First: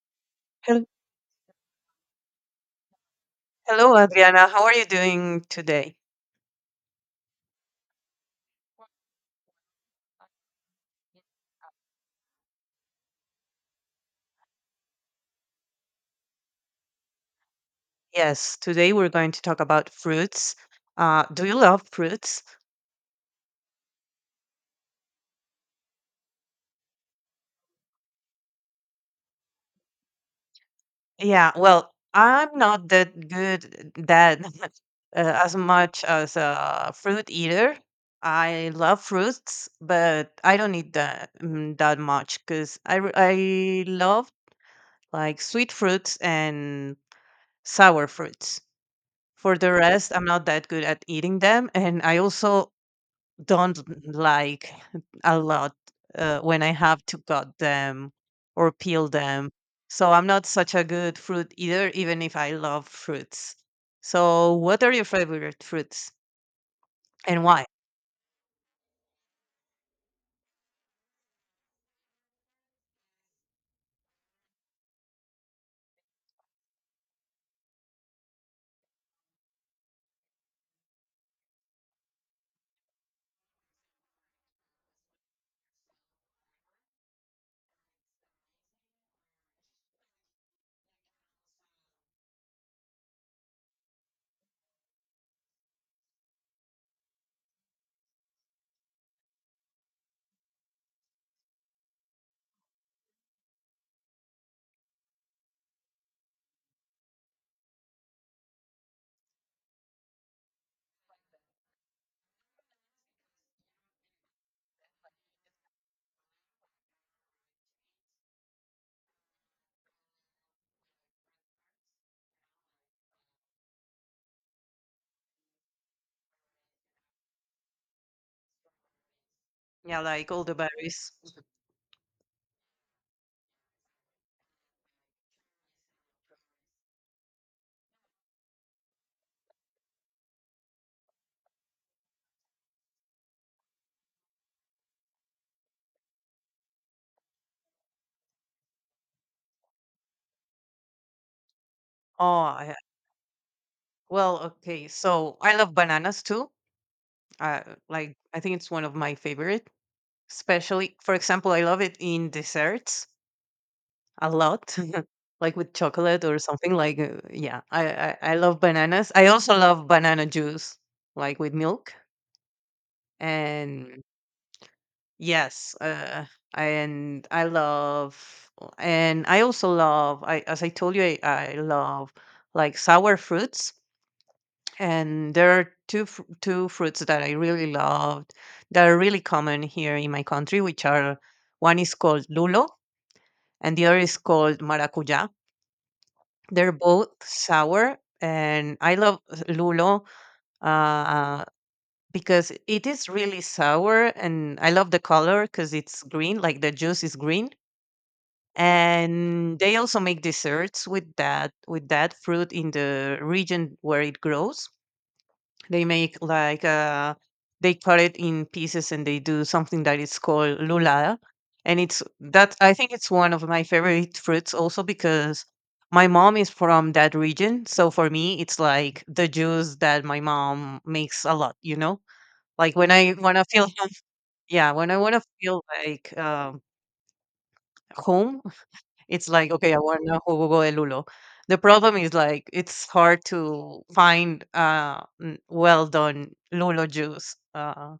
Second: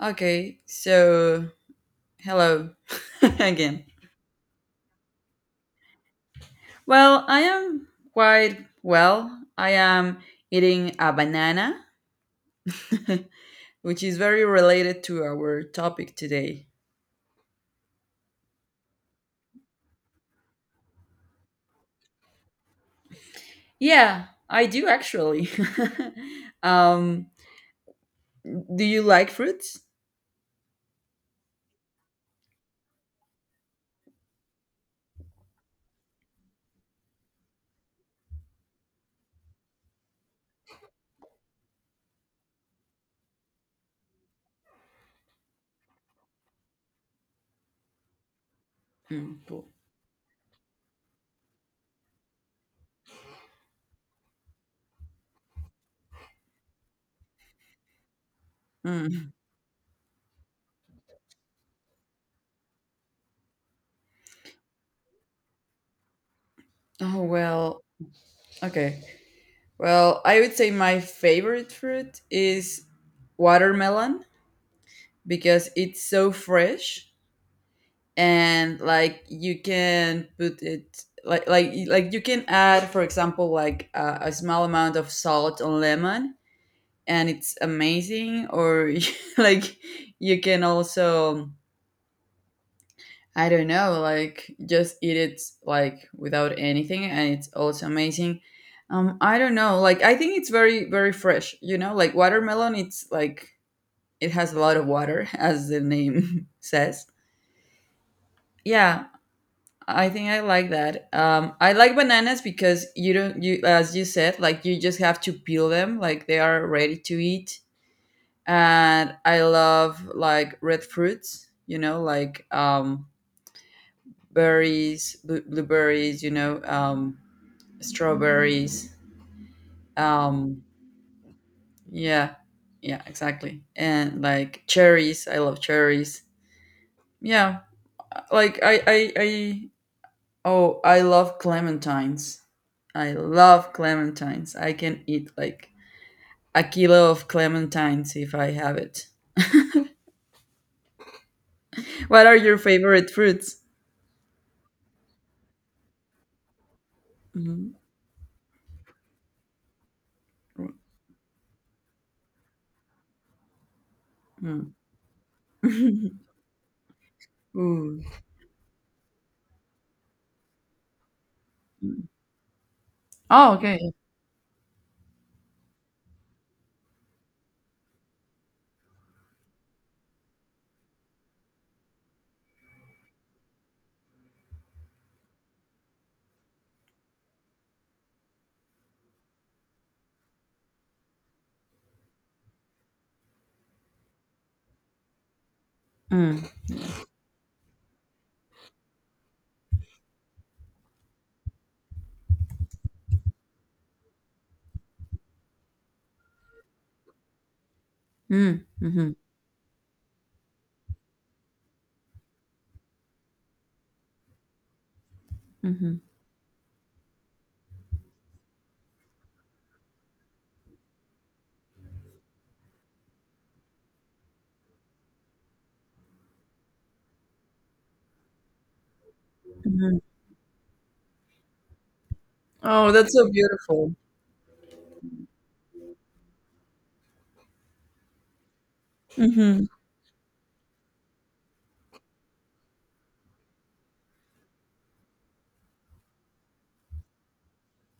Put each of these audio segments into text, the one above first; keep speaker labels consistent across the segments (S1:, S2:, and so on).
S1: Okay,
S2: Hel-
S1: so hello again.
S2: Hello, Adriana. How are you doing today?
S1: Well, I am quite well. I am eating a banana, which is very related to our topic today.
S2: Yes, today we're going to talk about fruits. Do you love fruits?
S1: Yeah, I do actually. um, do you like fruits?
S2: Yeah, well, I'm not that good that as much as a fruit eater. I love fruits, but I don't eat that that much because I love like sweet fruits and sour fruits.
S1: Mm,
S2: For
S1: cool.
S2: the rest, I'm not that good at eating them, and I also don't like a lot when I have to cut them or peel
S1: Mm.
S2: them. So I'm not such a good fruit eater, even if I love fruits. So, what are your favorite fruits
S1: Oh,
S2: and why?
S1: well, okay. Well, I would say my favorite fruit is watermelon because it's so fresh and like you can put it like you can add for example like a small amount of salt on lemon and it's amazing or like you can also I don't know, like just eat it like without anything and it's also amazing. I don't know, like I think it's very fresh, you know, like watermelon, it's like it has a lot of water as the name says. Yeah, I think I like that. I like bananas because you don't you as you said like you just have to peel them, like they are ready to eat. And I love like red fruits, you know, like berries, blueberries, you know, strawberries.
S2: Yeah, like all the
S1: Um,
S2: berries.
S1: yeah, yeah, exactly. And like cherries, I love cherries. Yeah, like I oh, I love clementines. I love clementines. I can eat like a kilo of clementines if I have it.
S2: Oh,
S1: What are your
S2: I,
S1: favorite fruits?
S2: well, okay. So I love bananas too. Uh,
S1: Mhm.
S2: like I think it's one of my favorite, especially for example, I love it in desserts. A
S1: Mm.
S2: lot, like with chocolate or something like yeah. I,
S1: Ooh.
S2: I I love bananas. I also love banana juice, like with milk.
S1: Oh, okay.
S2: And yes, and I love, and I also love. I as I told you, I love like sour fruits. And there are two fruits that I really loved that are really common here in my country, which are one is called lulo and the other is called maracuja.
S1: Mm.
S2: They're both sour, and I love lulo uh, because it is really sour, and I love the color because it's green, like the juice is green.
S1: Mm. Mhm.
S2: And they also make desserts with that fruit in the region where it grows. They
S1: Mhm.
S2: make like they cut it in pieces and they do something that is called lulada, and it's that I think it's one of my favorite fruits also because my mom is from that region, so for me it's like the juice
S1: Mhm.
S2: that my mom makes a lot. You know, like when
S1: Oh, that's
S2: I
S1: so
S2: want to feel
S1: beautiful.
S2: yeah, when I want to feel like home, it's like,
S1: Hmm.
S2: okay, I want a jugo de lulo. The problem is like it's hard to find well done lulo juice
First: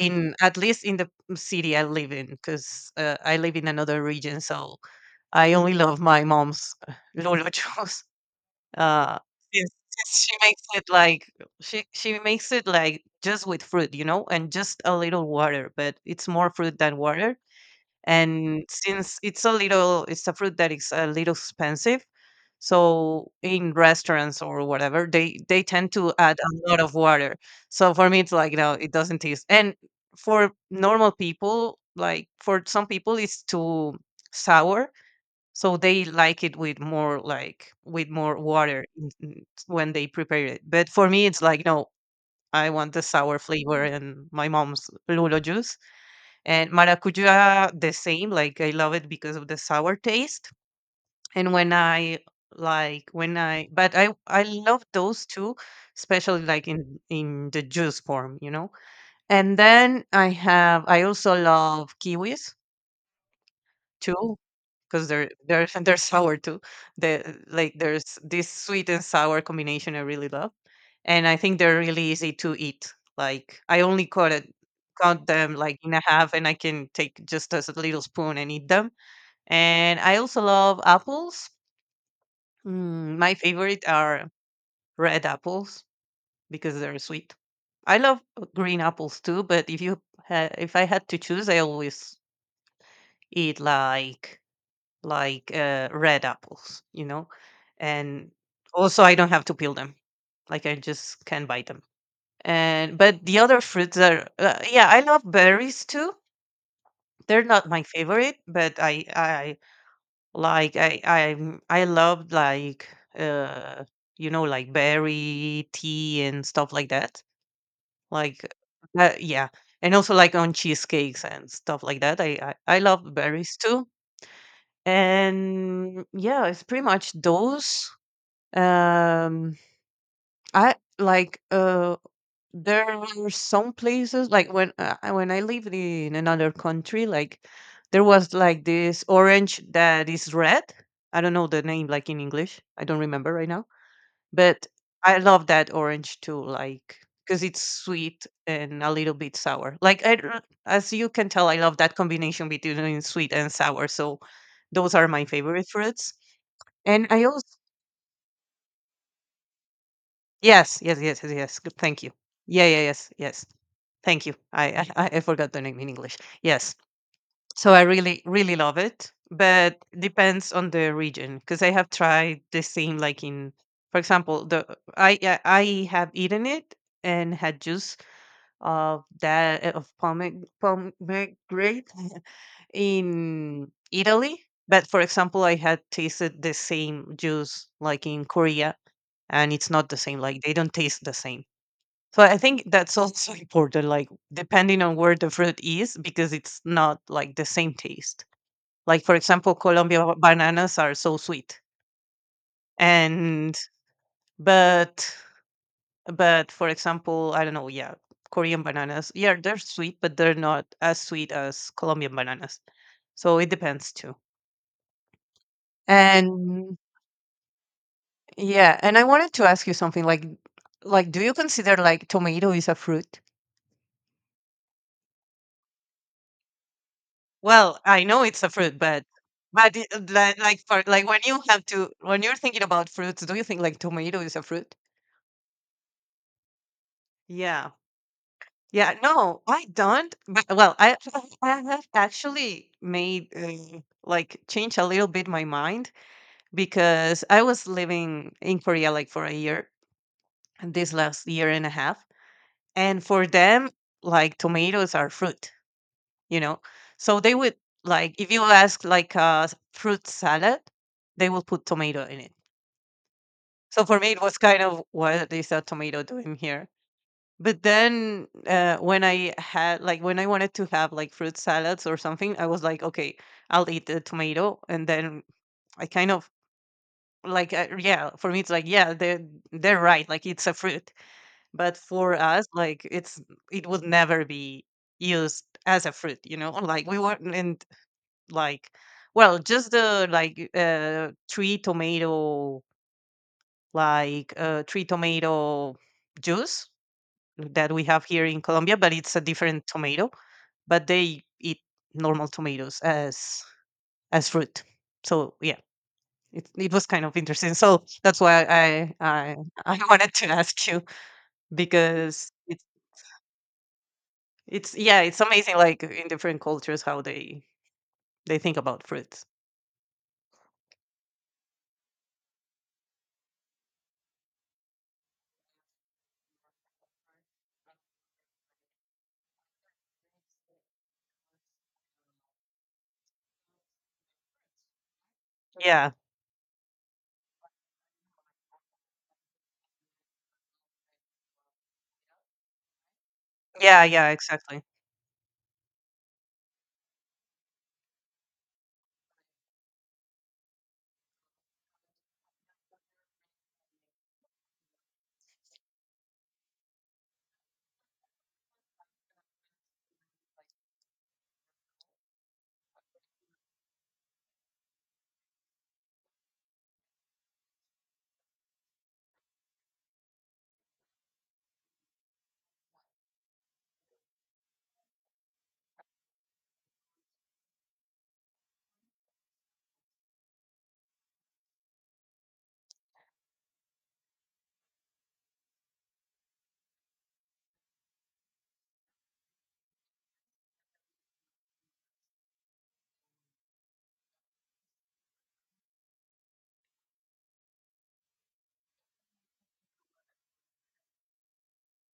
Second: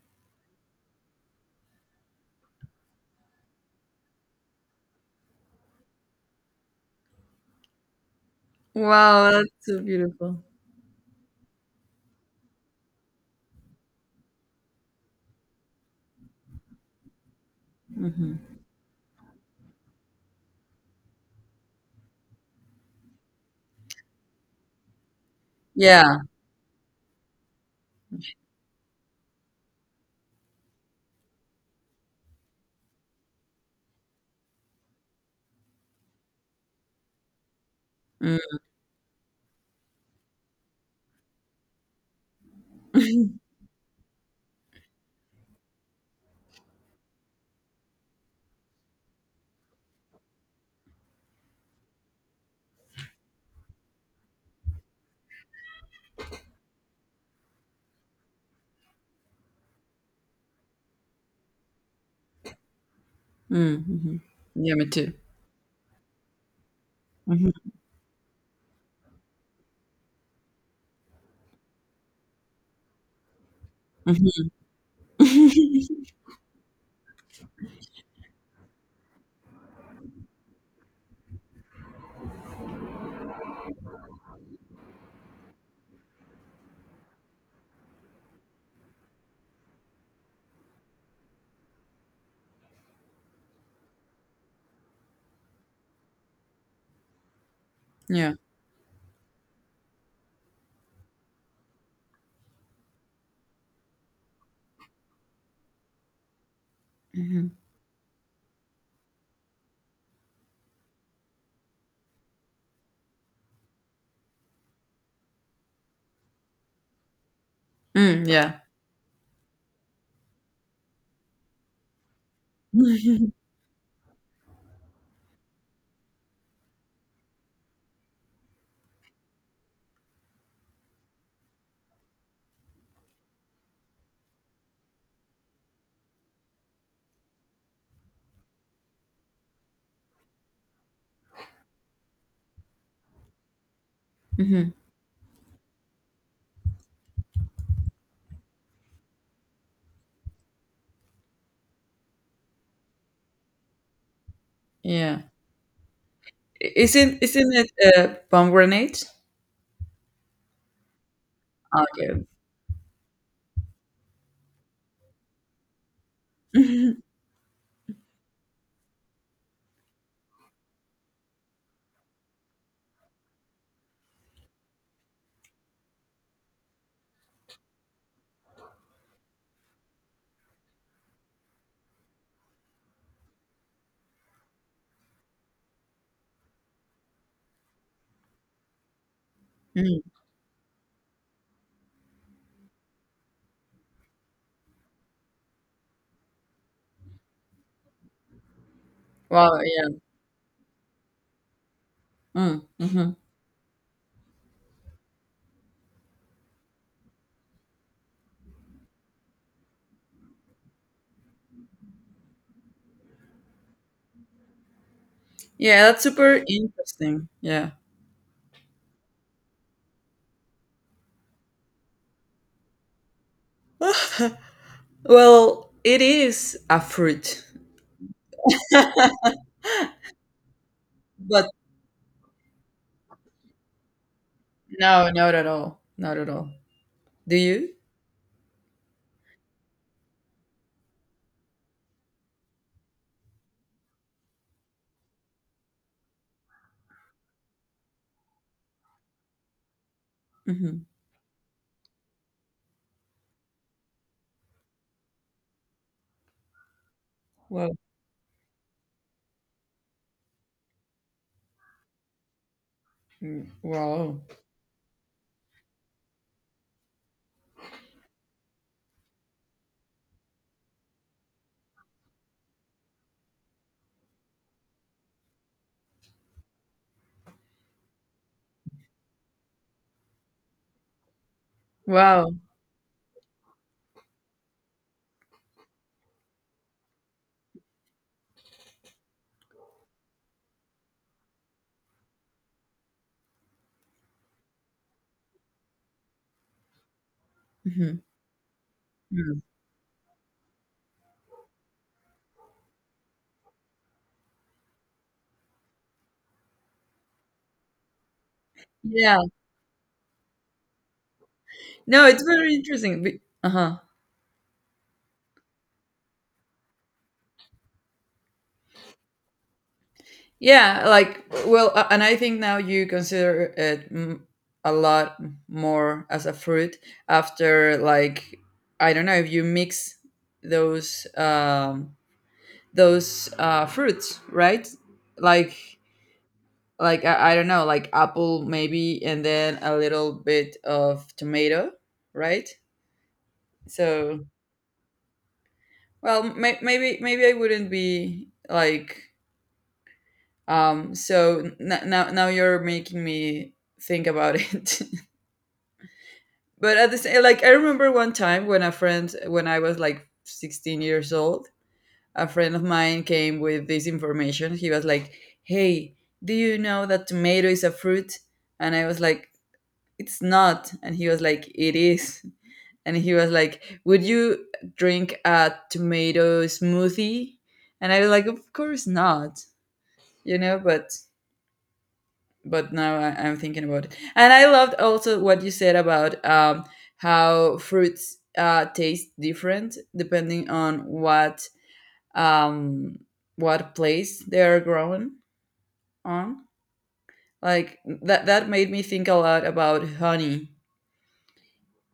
S2: in at least in the city I live in because I live in another region, so I only love my mom's lulo juice. Uh,
S1: Wow, that's
S2: since,
S1: so
S2: since she
S1: beautiful.
S2: makes it like she makes it like just with fruit, you know, and just a little water, but it's more fruit than water,
S1: Hmm.
S2: and since it's a little it's a fruit that is a little expensive, so in restaurants or whatever they tend to
S1: Yeah.
S2: add a lot of water. So for me it's like no, it doesn't taste. And for normal people, like for some people it's too sour, so they like it with more, like with more
S1: Mm.
S2: water when they prepare it. But for me it's like no, I want the sour flavor and my mom's lulo juice. And maracuja, the same. Like I love it because of the sour taste. And when I like when I, but I love those two, especially like in the juice form, you know. And then I also love kiwis
S1: Mm. Hmm.
S2: too
S1: Yeah, me
S2: because
S1: too.
S2: they're they're sour too, the
S1: Hmm.
S2: like there's this sweet and sour combination I really love. And I think they're really easy to eat, like I only cut it,
S1: Hmm.
S2: count them like in a half, and I can take just as a little spoon and eat them. And I also love apples. My favorite are red apples because they're sweet. I love green apples too, but if you if I had to choose, I always eat like red apples, you know? And
S1: yeah.
S2: also, I don't have to peel them. Like, I just can buy them. And, but the other fruits are, yeah, I love berries too. They're
S1: Hmm.
S2: not my favorite, but I like, I love like, uh, you know, like berry tea and stuff like that.
S1: Mm,
S2: Like,
S1: yeah.
S2: yeah. And also like on cheesecakes and stuff like that. I love berries too. And yeah, it's pretty much those. Um, I like there are some places like when when I lived in another country, like there was like this orange that is red. I don't know the name like in English. I don't remember right now, but
S1: Hmm.
S2: I love that orange too, like because it's sweet and a little bit sour. Like as you can tell, I love that combination between sweet and sour. So those are
S1: Yeah.
S2: my favorite fruits. And
S1: Isn't
S2: I also
S1: isn't it a pomegranate?
S2: yes, yes, yes, yes, yes. Good, thank you.
S1: Okay.
S2: Yeah, yeah, yes, yes. Thank you. I forgot the name in English. Yes. So I really really love it, but depends on the region because I have tried the same like in, for example, the I have eaten it and had juice of that of pomegranate in Italy. But for example, I had tasted the same juice like in Korea, and it's not the
S1: Mm.
S2: same. Like they don't taste the same. So I think that's also important, like depending on where the fruit is, because it's not like the same taste. Like for example,
S1: Wow. Yeah.
S2: Colombia bananas are so sweet,
S1: Mm. Hmm.
S2: and but but for example, I don't know, yeah, Korean bananas, yeah, they're sweet, but they're not as sweet as Colombian bananas. So it depends too.
S1: Yeah. That's super
S2: And
S1: interesting. Yeah.
S2: yeah, and I wanted to ask you something like do you consider like tomato is a fruit?
S1: well, it is a fruit,
S2: Well, I know it's a fruit, but like for like when you
S1: but
S2: have to when you're thinking about fruits, do you think like tomato is a fruit?
S1: no, not at all. Not at all. Do
S2: Yeah.
S1: you?
S2: Yeah, no, I don't. But, well, I I have actually made like change a little bit my mind because I was living in Korea like for a year, and
S1: Hmm.
S2: this last year and a half, and for them like tomatoes are fruit, you know. So they would,
S1: Wow.
S2: like if you ask like a fruit salad, they will put tomato in it.
S1: Mm.
S2: So for me it
S1: Wow.
S2: was kind of, what is a tomato doing here? But then when I had, like when I wanted to have like fruit salads or something, I was like, okay, I'll eat the tomato. And then I kind of like yeah, for me it's like, yeah, they're right, like it's a fruit, but for
S1: Wow.
S2: us like it's, it would never be used as a fruit, you know, like we weren't and. Like well, just the like three tomato, like three tomato juice that we
S1: Hmm.
S2: have here in Colombia, but it's a different tomato. But they eat normal tomatoes as fruit. So yeah, it was kind of interesting. So that's why
S1: Yeah.
S2: I wanted to ask you,
S1: No, it's
S2: because
S1: very
S2: it's
S1: interesting. Uh huh.
S2: it's yeah, it's amazing like in different cultures how they think about fruits.
S1: Yeah, like well, and I think now you consider it a lot more as a fruit after like I don't know if you mix those um those fruits, right? Like
S2: Yeah,
S1: like I don't know, like apple maybe and then a little bit of tomato, right?
S2: yeah, yeah,
S1: So,
S2: exactly.
S1: well, maybe maybe I wouldn't be like so now now you're making me think about it. But at the same, like I remember one time when a friend when I was like 16 years old, a friend of mine came with this information. He was like, "Hey, do you know that tomato is a fruit?" And I was like, "It's not." And he was like, "It is." And he was like, "Would you drink a tomato smoothie?" And I was like, "Of course not," you know. But now I, I'm thinking about it. And I loved also what you said about how fruits taste different depending on um, what place they are grown on. Like that that made me think a lot about honey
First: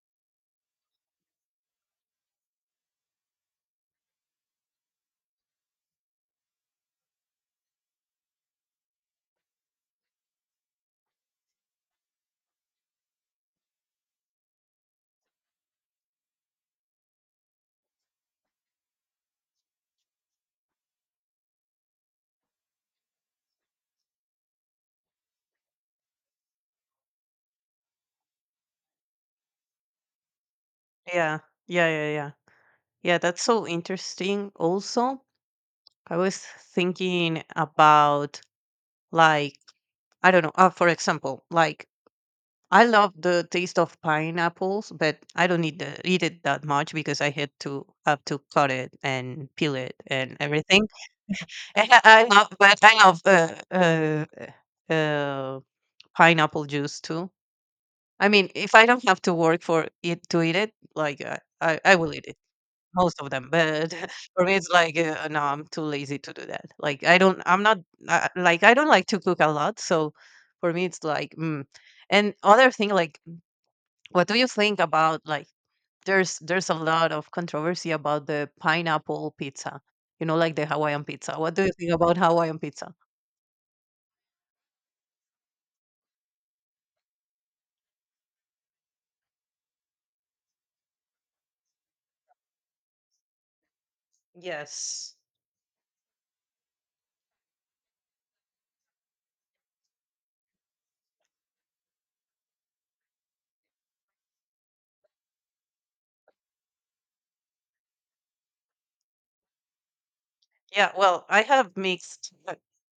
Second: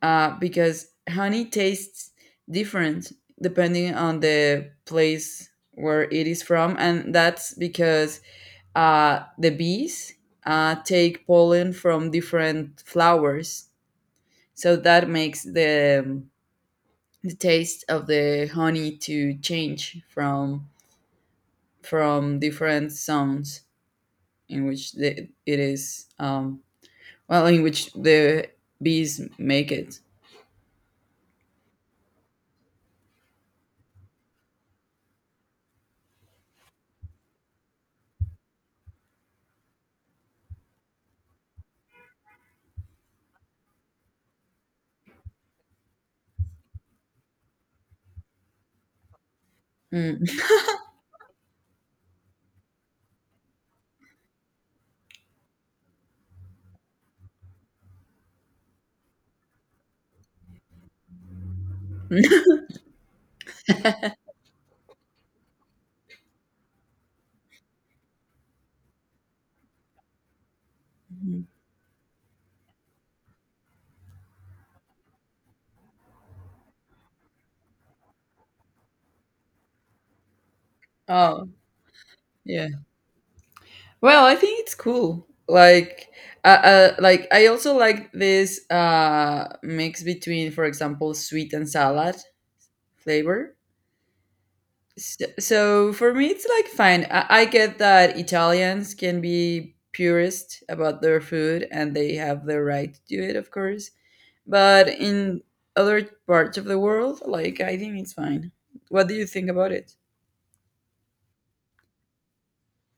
S1: because honey tastes different depending on the place where it is from, and that's because the bees take pollen from different flowers. So that makes the taste of the honey to change from different zones in which the, it is well in which the bees make it.
S2: Yeah, yeah, yeah, yeah. Yeah, that's so interesting. Also, I was thinking about like I don't know. For example, like I love the taste of pineapples, but I don't need to eat it that much because I had to have to cut it and peel it
S1: Mm.
S2: and everything. And I love, but I love uh, uh, pineapple juice too. I mean, if I don't have to work for it to eat it, like I will eat it. Most of them, but for me, it's like, no, I'm too lazy to do that. Like, I'm not, like, I don't like to cook a lot. So for me, it's like,
S1: Mhm.
S2: mm. And other thing, like, what do you think about, like, there's a lot of controversy about the pineapple pizza, you know, like the Hawaiian pizza.
S1: Oh
S2: What do you think about Hawaiian
S1: yeah.
S2: pizza?
S1: Well, I think it's cool. Like I also like this mix between, for example, sweet and salad flavor.
S2: Yes.
S1: So, so for me, it's like fine. I get that Italians can be purist about their food and they have the right to do it, of course. But in other parts of the world, like I think it's fine. What do you think about it?
S2: Yeah, well, I have mixed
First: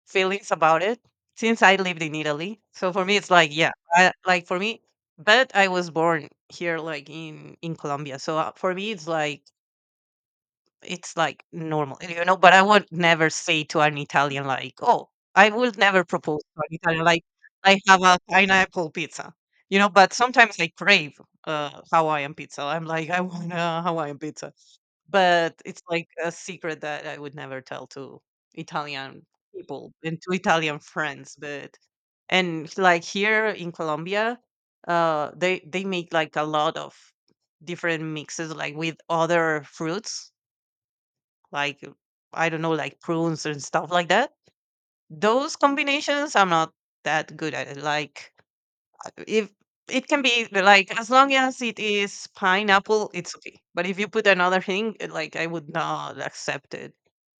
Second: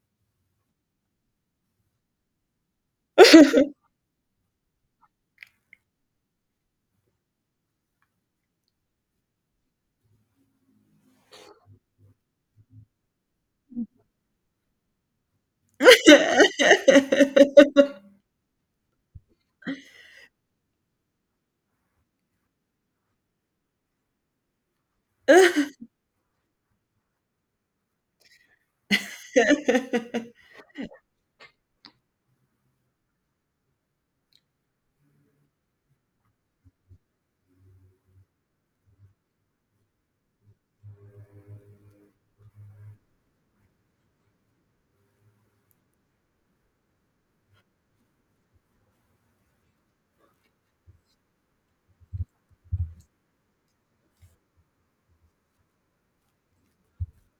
S2: feelings about it since I lived in Italy. So for me, it's like, yeah, like for me, but I was born here, like in Colombia. So for me, it's like normal, you know. But I would never say to an Italian like, oh, I would never propose to an Italian like, I have a pineapple pizza, you know. But sometimes I crave Hawaiian pizza. I'm like, I want a Hawaiian pizza, but it's like a secret that I would never tell to Italian people and to Italian friends. But and like here in Colombia, they make like a lot of different mixes, like with other fruits, like I don't know, like prunes and stuff like that. Those combinations, I'm not that good at it. Like if it can be like, as long as it is pineapple, it's okay. But if you put another thing, like I would not accept it.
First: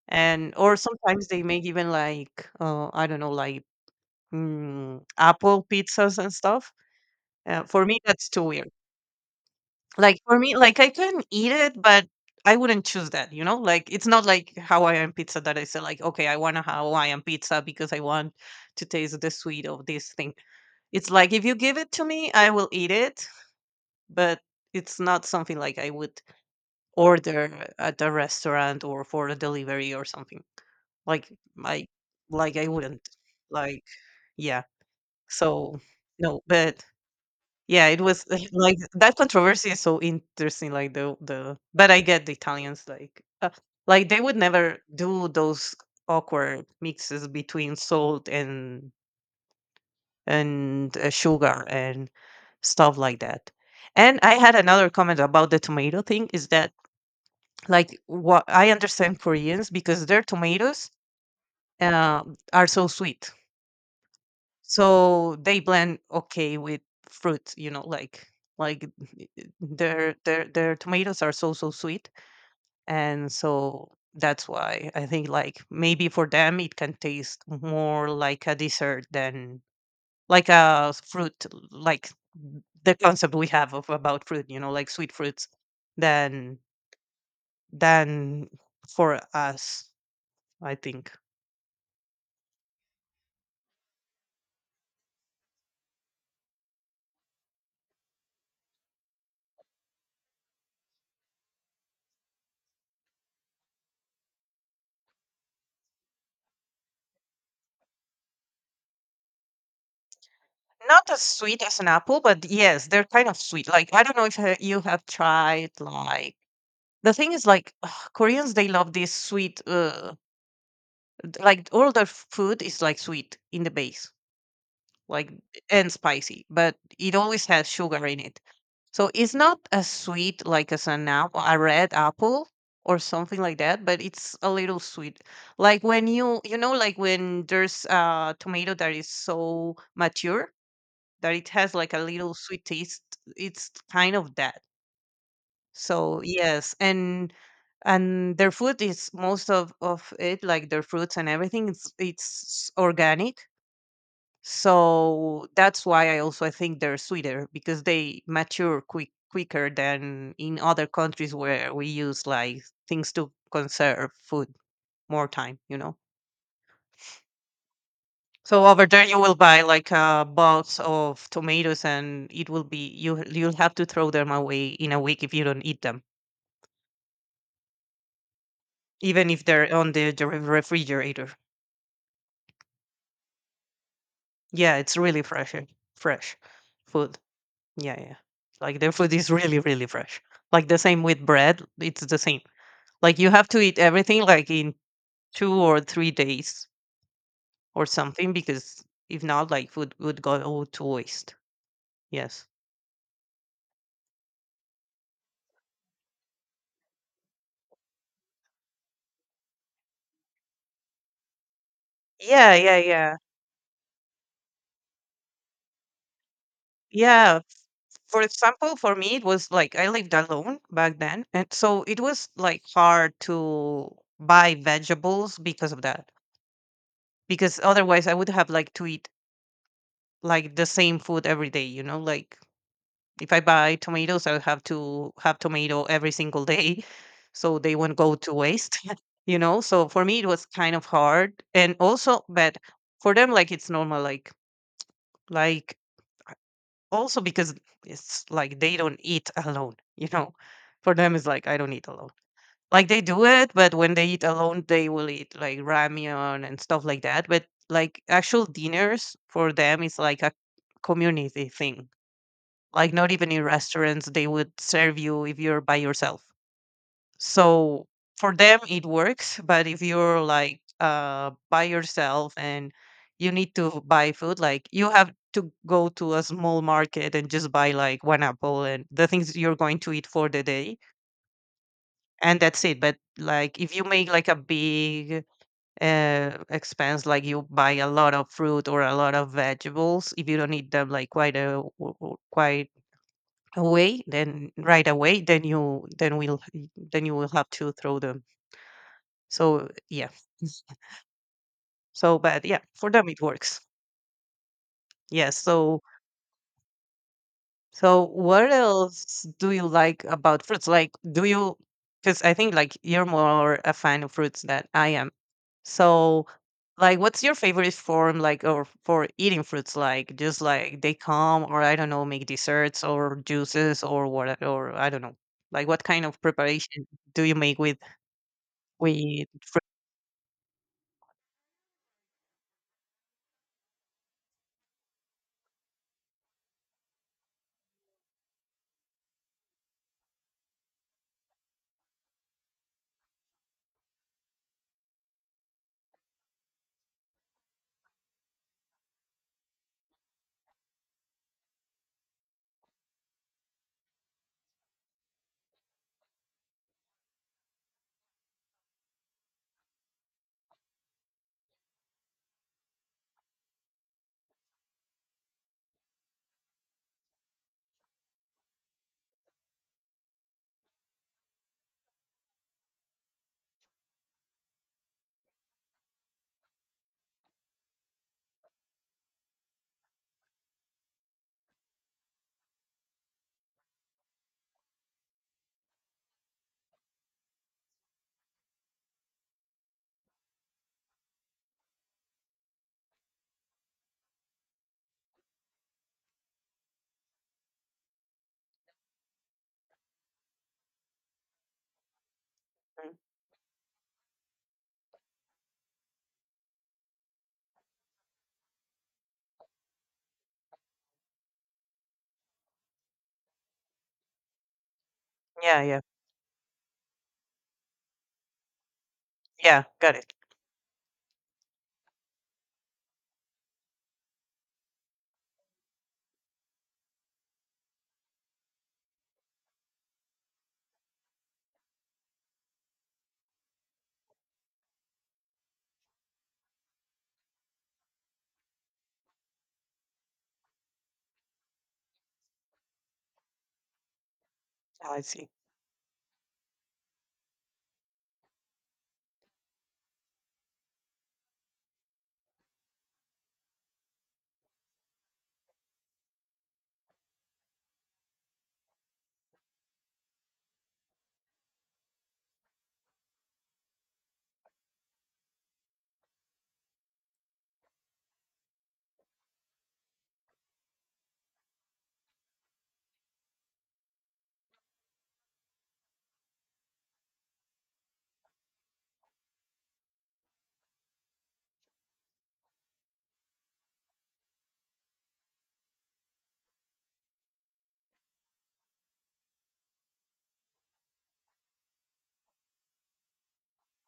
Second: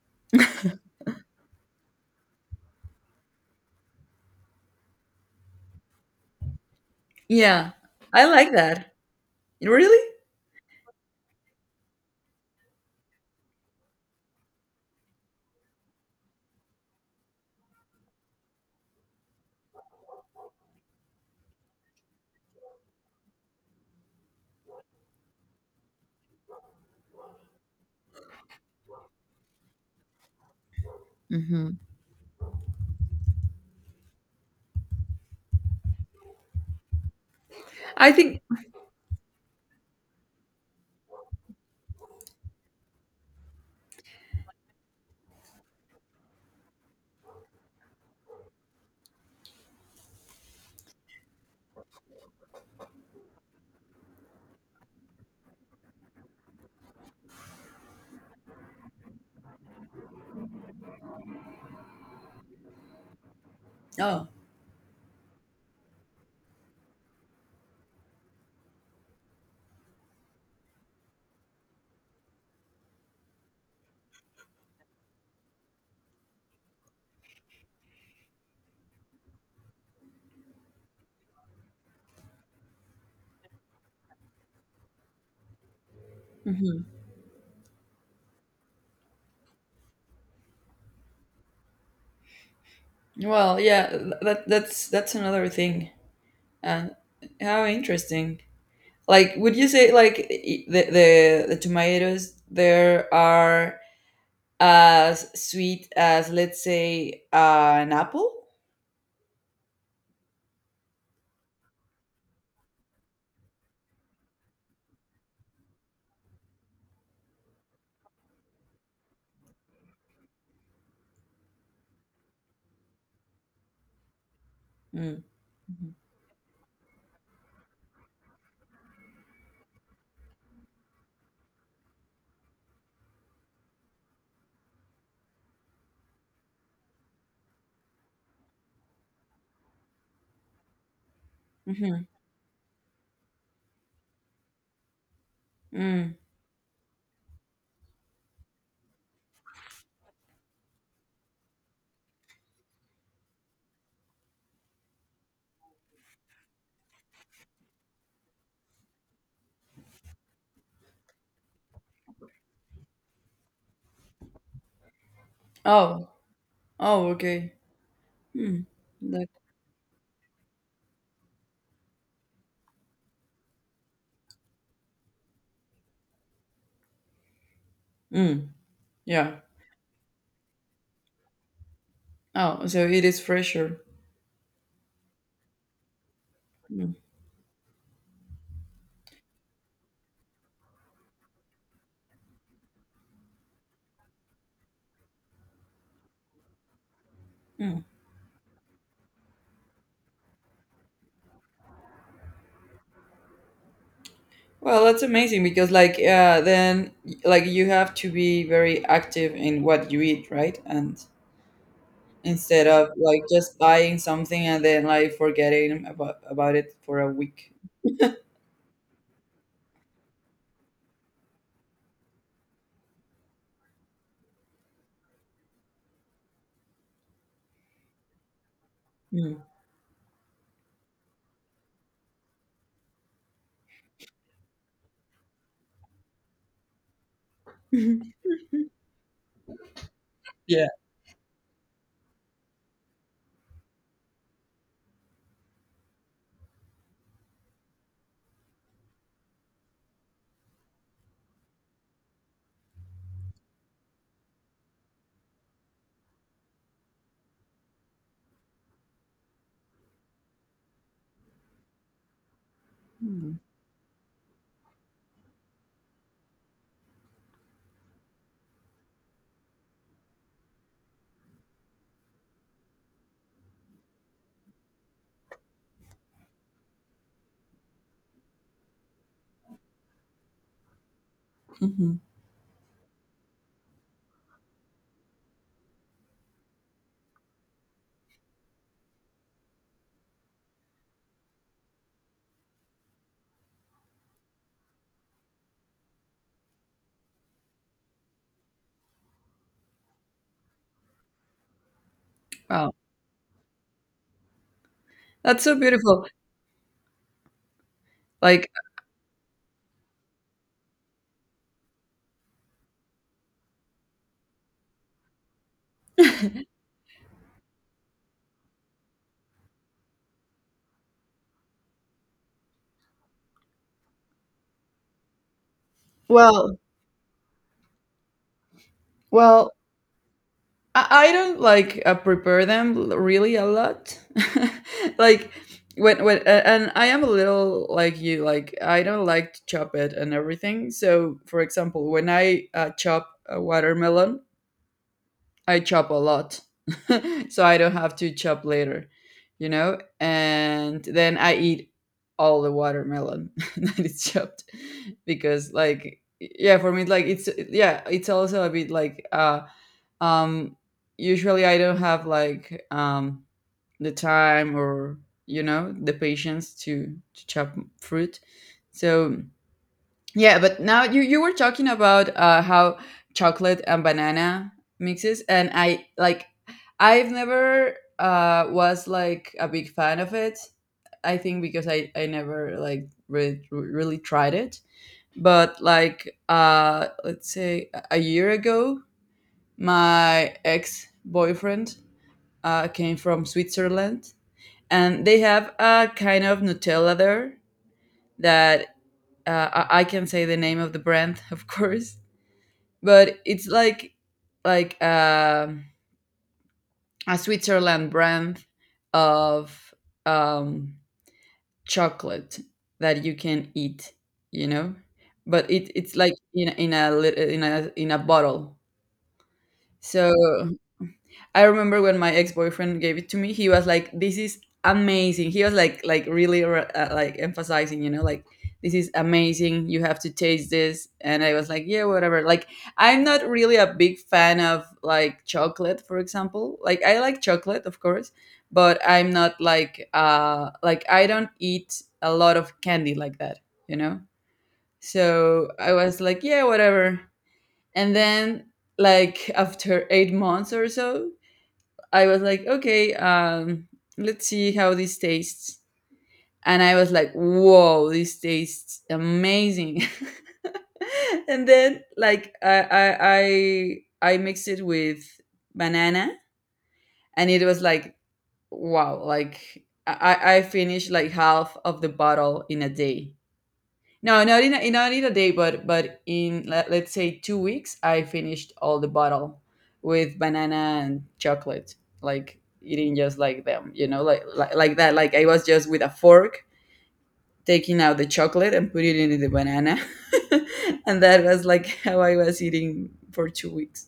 S2: And or sometimes they make even like I don't know, like apple pizzas and stuff.
S1: Yeah,
S2: For me,
S1: I
S2: that's too
S1: like
S2: weird.
S1: that. Really?
S2: Like for me, like I can eat it, but I wouldn't choose that. You know, like it's not like Hawaiian pizza that I say like, okay, I want a Hawaiian pizza because I want to taste the sweet of this thing. It's like if you give it to me, I will eat it but it's not something like I would order at a restaurant or for a delivery or something. Like
S1: Hmm.
S2: I like, I wouldn't. Like, yeah. So no, but yeah, it
S1: I
S2: was
S1: think.
S2: like that controversy is so interesting. Like the but I get the Italians like like they would never do those awkward mixes between salt and and sugar and stuff like that. And I had another comment about the tomato thing is that like what I understand Koreans because their tomatoes uh, are so sweet,
S1: Oh,
S2: so they blend okay with fruit. You know, like their tomatoes are so so sweet, and so that's why I think like maybe for them it can taste more like a dessert than like a fruit, like the concept we have of about fruit. You know, like sweet fruits than
S1: hmm,
S2: than for us. I think.
S1: well, yeah. That that's another thing. Uh, how interesting. Like, would you say like the tomatoes there are as sweet as let's say an apple?
S2: Not as sweet as an apple, but yes, they're kind of sweet. Like I don't know if you have tried like the thing is like Koreans they love this sweet like all their food is like sweet in the base,
S1: Mm.
S2: like and spicy, but it always has sugar in it. So it's not as sweet like as an apple, a red apple or something like that, but it's a little sweet. Like when you know like when there's a tomato that is so mature that it has like a
S1: Mm-hmm.
S2: little sweet taste. It's kind of that.
S1: Mm.
S2: So yes, and their food is most of it like their fruits and everything. It's organic. So that's why I also I think they're sweeter because they mature quicker than in other countries where we use like things to conserve food more time. You know.
S1: Oh. Oh. Okay.
S2: So over there, you
S1: That.
S2: will buy like a box of tomatoes, and it will be you. You'll have to throw them away in a week if you don't eat them,
S1: Mm.
S2: even
S1: Yeah.
S2: if they're on the refrigerator.
S1: Oh. So it is fresher.
S2: Yeah, it's really fresh, eh, fresh
S1: Mm.
S2: food. Yeah, yeah. Like their food is really, really fresh. Like the same with bread, it's the same. Like you have to eat everything like in 2 or 3 days
S1: Mm.
S2: or something, because if not, like food would go all to waste. Yes.
S1: Well, that's amazing because like then like you have to be very active in what you eat, right? And
S2: Yeah,
S1: instead
S2: yeah,
S1: of
S2: yeah.
S1: like just buying something and then like forgetting about it for a
S2: Yeah,
S1: week.
S2: for example, for me, it was like I lived alone back then. And so it was like hard to buy vegetables because of that. Because otherwise, I would have like to eat
S1: Mm.
S2: like the same food every day, you know? Like if I buy tomatoes, I would have to have tomato every single day. So they won't
S1: Mhm.
S2: go to waste, you know? So for me, it was
S1: Yeah.
S2: kind of hard. And also, but for them, like it's normal. Like also because it's like they don't eat alone you know for them it's like I don't eat alone. Like they do it but when they eat alone they will eat like ramyeon and stuff like that, but like actual dinners for them is like a community thing. Like not even
S1: Mhm.
S2: in restaurants they would serve you if you're by yourself. So for them it works, but if you're like by yourself and you need to buy food, like you have to go to a small market and just buy like one apple and the things you're going to eat for the day,
S1: Mhm.
S2: and that's it. But like if you make like a big expense, like you buy a lot of fruit or a lot of vegetables, if you don't need them like quite a quite away then right away, then you then we'll then you will have to throw them. So yeah. s- So but yeah,
S1: Wow,
S2: for them it works. Yes,
S1: that's so
S2: so
S1: beautiful.
S2: so
S1: Like
S2: what else do you like about fruits? Like do you, because I think like you're more a fan of fruits than I am. So like what's your favorite form like or for eating fruits, like just like they come, or I don't know, make desserts or juices, or what, or I don't know, like what kind of
S1: well,
S2: preparation do you make with
S1: well, I don't, like, prepare them l really a lot. Like, when a and I am a little like you, like, I don't like to chop it and everything. So, for example, when I, chop a watermelon, I chop a lot, so I don't have to chop later, you know. And then I eat all the watermelon that is chopped because, like, yeah, for me, like it's yeah, it's also a bit like um usually I don't have like the time or you know the patience to chop fruit, so yeah. But now you were talking about how chocolate and banana mixes, and I like I've never was like a big fan of it. I think because I never like really tried it. But like let's say a year ago, my ex boyfriend came from Switzerland, and they have a kind of Nutella there that I can say the name of the brand, of course,
S2: mm,
S1: but it's like a Switzerland brand of um, chocolate that you can eat, you know, but
S2: yeah
S1: it
S2: yeah
S1: it's like in a in a bottle.
S2: yeah, got it.
S1: So I remember when my ex boyfriend gave it to me. He was like, "This is amazing." He was like really like emphasizing, you know, like, "This is amazing. You have to taste this." And I was like, yeah, whatever. Like I'm not really a big fan of like chocolate, for example. Like I like chocolate, of course, but I'm not like like I don't eat a lot of candy like that, you know.
S2: Oh, I see.
S1: So I was like, yeah, whatever. And then like after 8 months or so I was like, okay, let's see how this tastes. And I was like, whoa, this tastes amazing. And then like I I mixed it with banana, and it was like, wow, like I finished like half of the bottle in a day. No, not in a, not in a day, but in let, let's say 2 weeks, I finished all the bottle with banana and chocolate, like eating just like them, you know, like that. Like I was just with a fork taking out the chocolate and putting it in the banana, and that was like how I was eating for 2 weeks.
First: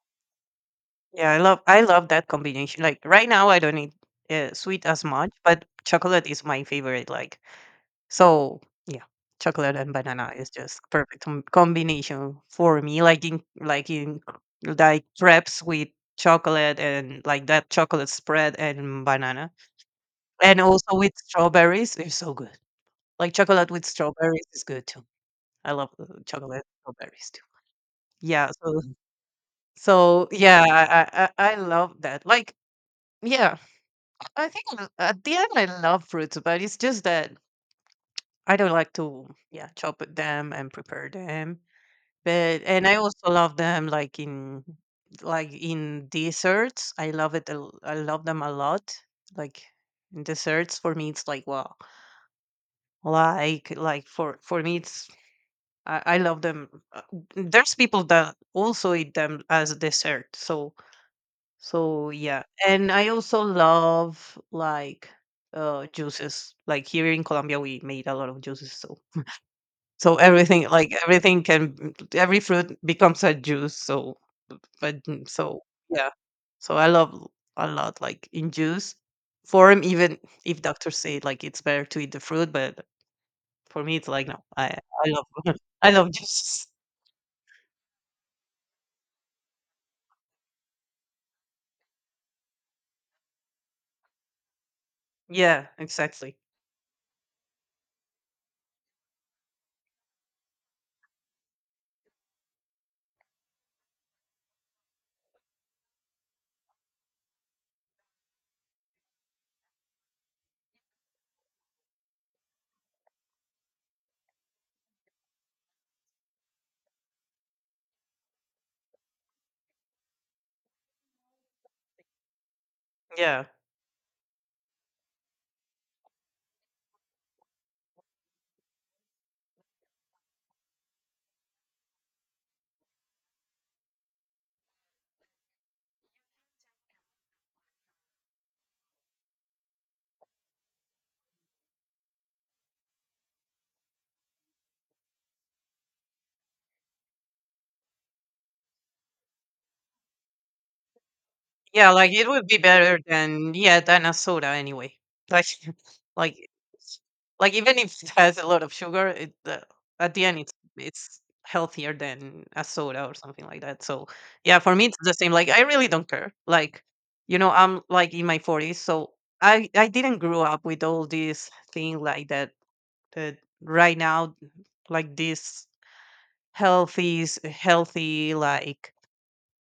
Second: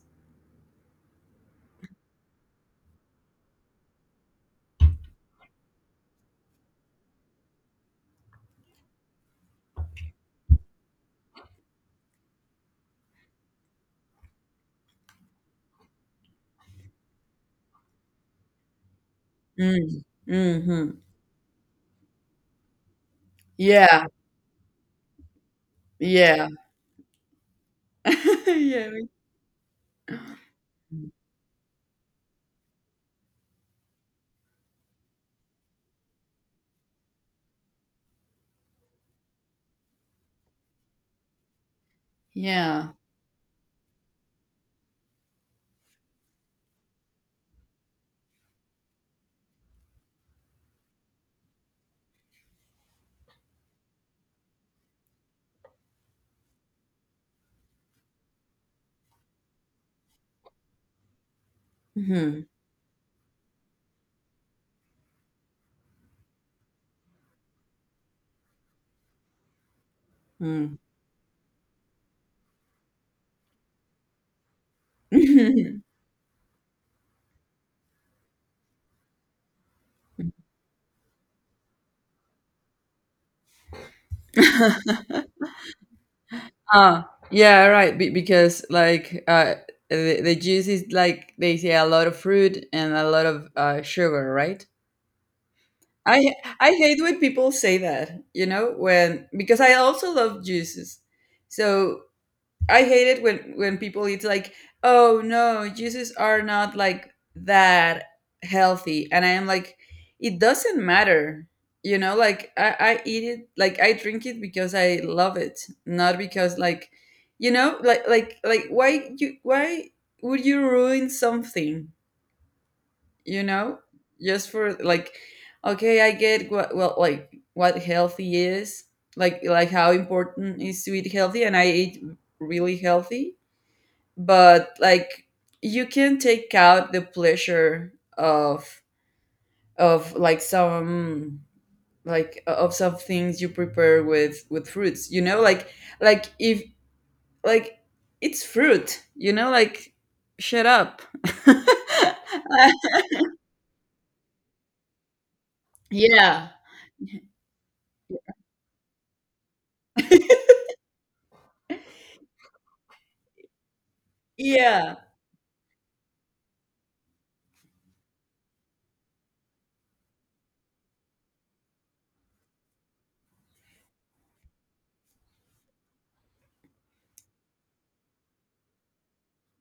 S2: Yeah, I love that combination. Like right now, I don't eat sweet as much, but chocolate is my favorite. Like so, yeah, chocolate and banana is just perfect combination for me. Like in like in like crepes with chocolate and like that chocolate spread and banana,
S1: Mm.
S2: and
S1: Hmm.
S2: also with strawberries is so good. Like chocolate with
S1: Yeah.
S2: strawberries is good too. I love
S1: Yeah.
S2: chocolate strawberries too. Yeah, so
S1: yeah.
S2: so yeah, I love that. Like yeah, I think at the end I love fruits, but it's just that I don't like to yeah chop them and prepare them. But and
S1: Yeah.
S2: I also love them like in desserts. I love it. I love them a lot. Like in desserts for me, it's like wow. Like for me, it's I love them. There's people that also eat them as dessert. So so yeah,
S1: Hmm.
S2: and I also love like juices. Like here in Colombia, we made a lot of juices. So so everything, like everything can, every fruit becomes a juice. So but mm, so yeah, so I love a lot like in juice form. Even if doctors say like it's better to eat the fruit, but for me it's like no, I love I love juices.
S1: Ah, yeah, right. Because like the juice is like they say a lot of fruit and a lot of sugar, right?
S2: Yeah,
S1: I
S2: exactly.
S1: I hate when people say that, you know, when because I also love juices. So I hate it when people it's like, oh no, juices are not like that healthy, and I am like, it doesn't matter, you know. Like I eat it, like I drink it because I love it, not because like, you know, like like why you why would you ruin something, you
S2: Yeah.
S1: know, just for like, okay, I get what well like what healthy is, like how important is to eat healthy, and I eat really healthy but like you can take out the pleasure of like some like of some things you prepare with fruits you know like if like it's fruit you know like shut up.
S2: Yeah, like, it would be better than yeah, than a soda anyway. Like like
S1: Yeah,
S2: like, even if it has a lot of sugar, it, at the end, it's healthier than a soda or something like that. So, yeah, for me, it's
S1: yeah,
S2: the same. Like, I really don't care. Like, you know, I'm, like, in my 40s, so I didn't grow up with all this thing like that right now, like, this healthy s healthy, like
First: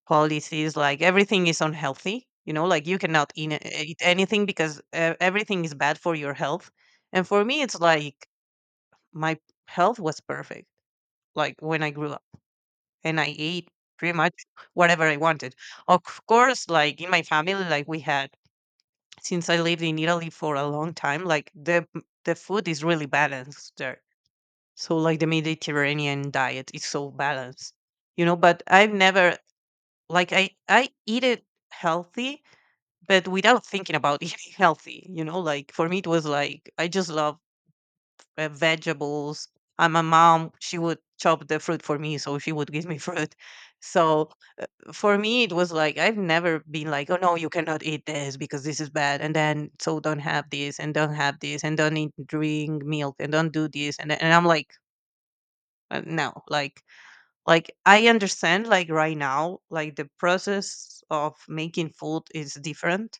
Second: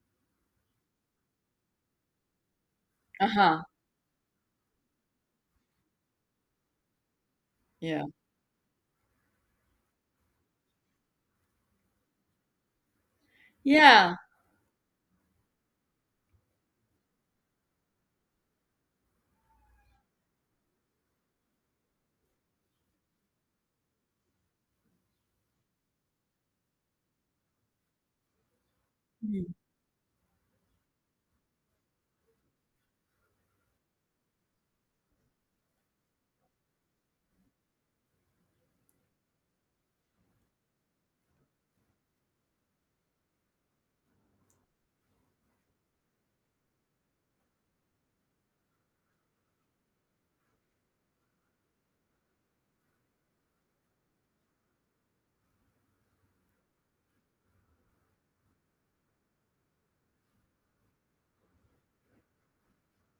S2: policies, like everything is unhealthy, you know, like you cannot eat,
S1: uh-huh,
S2: eat anything because everything is bad for your health, and for me it's
S1: yeah,
S2: like my health was perfect like when I grew up, and I ate pretty
S1: yeah.
S2: much whatever I wanted. Of course, like in my family, like we had, since I lived in Italy for a long time, like the food is really balanced there. So like the Mediterranean diet is so balanced, you know, but I've never
S1: Mhm.
S2: like I eat it healthy but without thinking about eating healthy, you know, like for me it was like I just love vegetables, and my mom she would chop the fruit for me, so she would give me fruit. So for me it was like I've never been like, oh no, you cannot eat this because this is bad, and then so don't have this and don't have this and don't eat drink milk and don't do this and I'm like no, like like I understand like right now like the process of making food is different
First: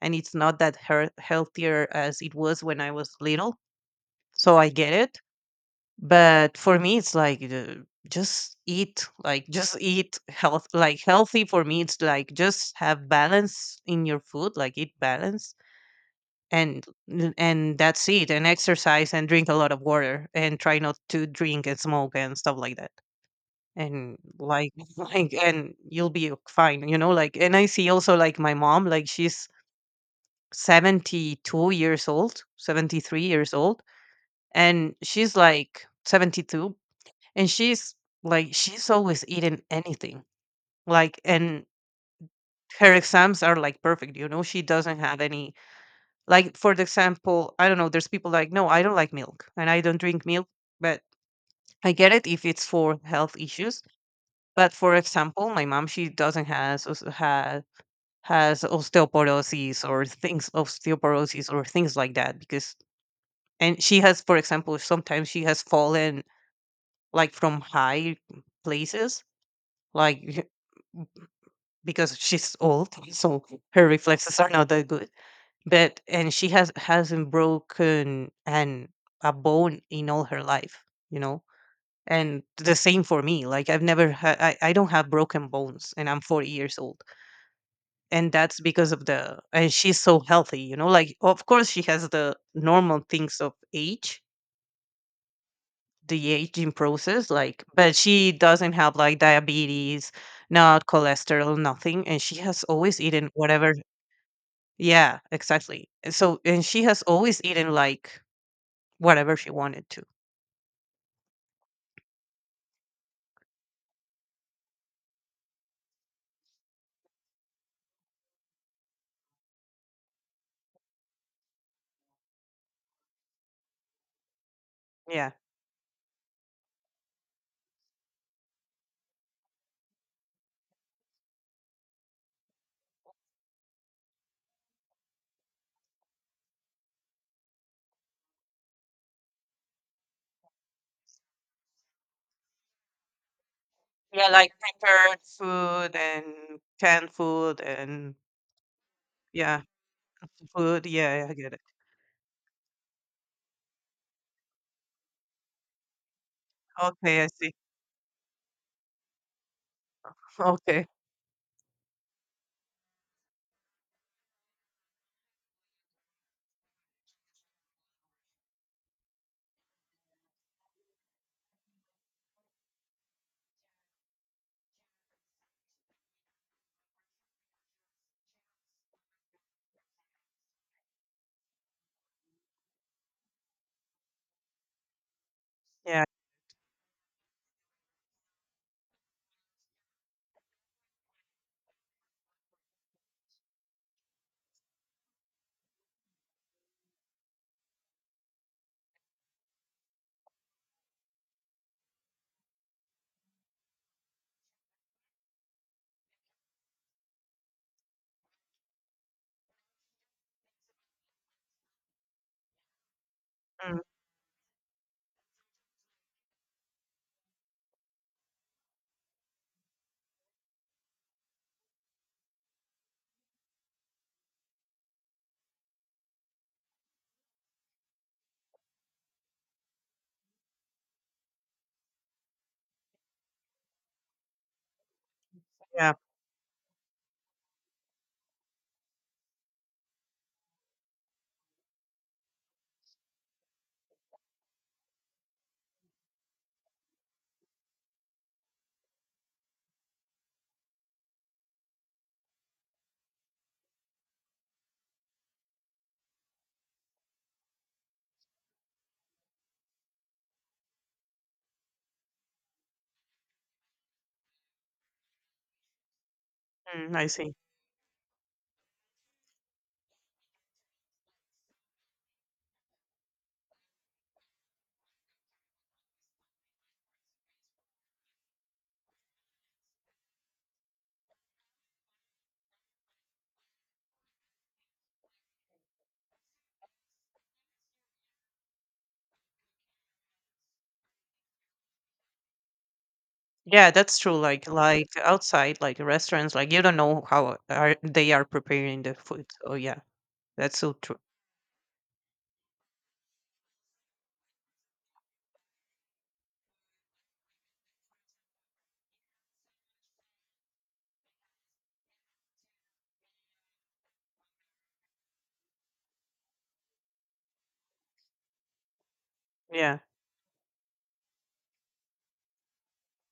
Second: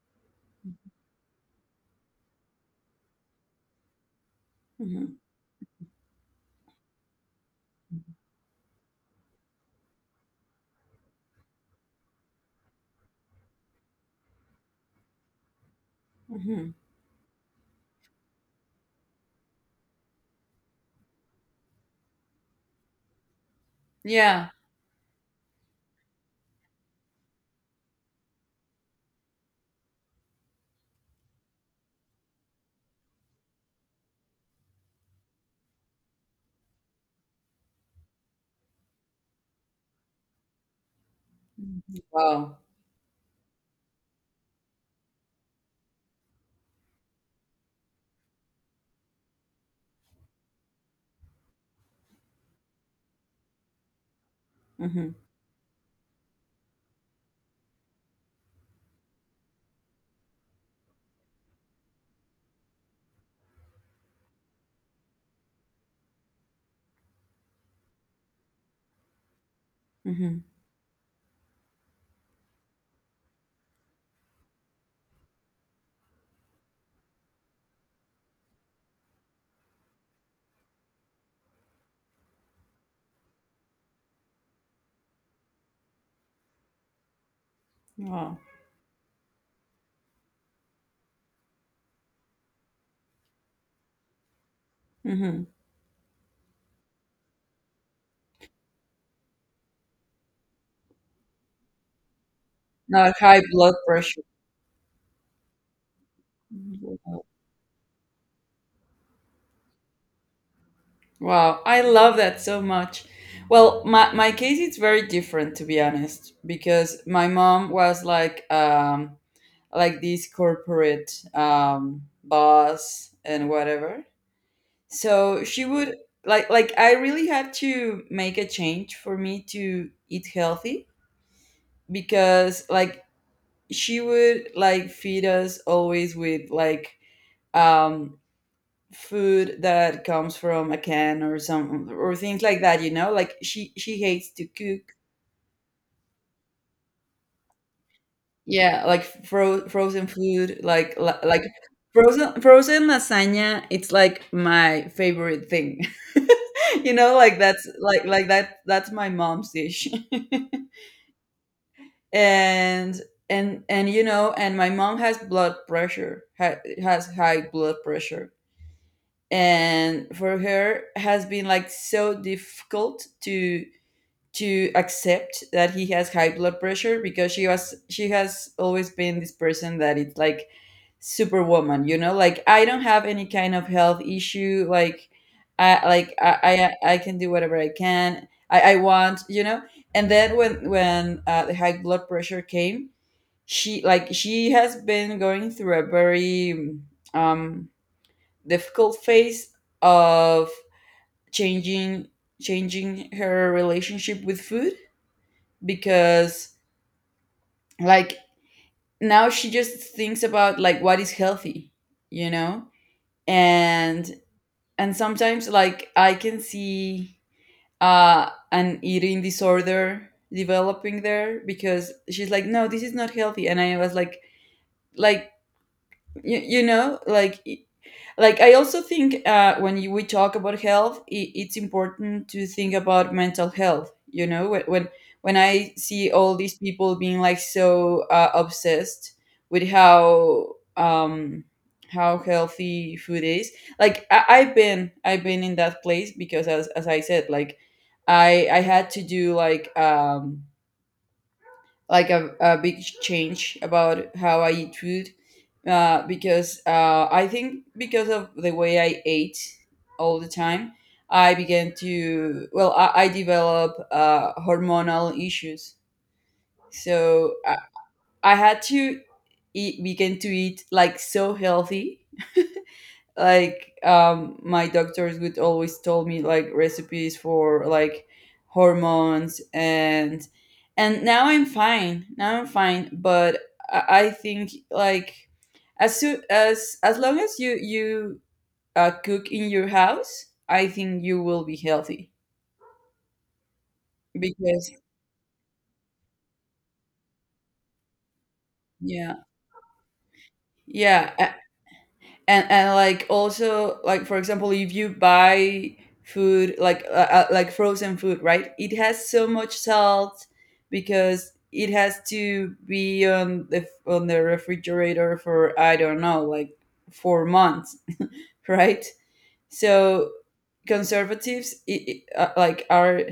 S2: and it's not that healthier as it was when I was little. So I get
S1: Mhm.
S2: it. But for me, it's like just eat, like just eat health, like healthy. For me, it's like just have balance in your food, like eat balance,
S1: Mhm.
S2: and and that's it. And exercise and drink a lot of water and try not to drink and smoke and stuff like that and
S1: Yeah.
S2: like like and you'll be fine, you know, like and I see also like my mom, like she's 72 years old, 73 years old, and she's like 72, and she's like she's always eating anything. Like and
S1: Wow.
S2: her exams are like perfect, you know. She doesn't have any, like for the example, I don't know, there's people like, "No, I don't like milk and I don't drink milk." But I get it if it's for health issues, but for
S1: Hmm.
S2: example, my mom, she doesn't has has osteoporosis or things like that, because, and she has, for example, sometimes she has fallen like from high places,
S1: Hmm.
S2: like because she's old, so her reflexes are not that good. But and she hasn't broken an a bone in all her life, you know. And the same for me. Like I've never had, I don't have broken bones, and I'm 40 years old, and
S1: Wow.
S2: that's because of the. And she's so healthy, you know. Like of course she has the normal things of age,
S1: Hmm.
S2: the aging process, like, but she doesn't have like diabetes, not cholesterol, nothing, and she has always
S1: Not
S2: eaten
S1: high
S2: whatever.
S1: blood pressure.
S2: Yeah, exactly. And so, and she has always eaten like whatever she wanted to.
S1: Wow, I love that so much. Well, my case is very different to be honest, because my mom was like this corporate boss and whatever.
S2: Yeah,
S1: So she would like I really had to make a change for me to eat healthy because she would like feed us always with like um food that comes from a can or some or things like that, she
S2: yeah,
S1: hates to
S2: like
S1: cook.
S2: prepared food and canned food and
S1: Yeah, like
S2: yeah,
S1: frozen food,
S2: food,
S1: like li-
S2: yeah, I
S1: like
S2: get it.
S1: frozen lasagna, it's like my favorite thing. You know,
S2: Okay, I
S1: like
S2: see.
S1: that's like that's my mom's dish.
S2: Okay.
S1: and and you know and my mom has blood has high blood pressure, and for her has been like so difficult to accept that he has high blood pressure, because she has always been this person that it's like superwoman. You know, like, I don't have any kind of health issue.
S2: Yeah.
S1: I can do whatever I can I want, you know. And then when the high blood pressure came, she has been going through a very um difficult phase of changing changing her relationship with food, because like now she just thinks about like what is healthy, you know.
S2: mm,
S1: and and sometimes like I can see an eating disorder developing there, because she's like, no, this is not healthy. And I was like you know, like I also think, when we talk about health, I it's important to think about mental health, you know, when I
S2: yeah.
S1: see all these people being like so obsessed with how healthy food is. I've been in that place, because as I said, like I had to do like a big change about how I eat food, because I think because of the way I ate all the time, I began to, well, I developed hormonal issues.
S2: I see.
S1: So I had to begin to eat like so healthy, like my doctors would always tell me like recipes for like hormones. And now I'm fine, but I think like as long as you cook in your house, I think you will be healthy,
S2: Yeah, that's true. Like
S1: because
S2: like outside, like restaurants, like you don't know how are they are preparing the
S1: yeah,
S2: food. Oh yeah, that's so true.
S1: yeah. And like also, like for example, if you buy food like frozen food, right, it has so much salt because it has to be on the refrigerator for I don't know like 4 months. Right?
S2: Yeah,
S1: So conservatives it it like are,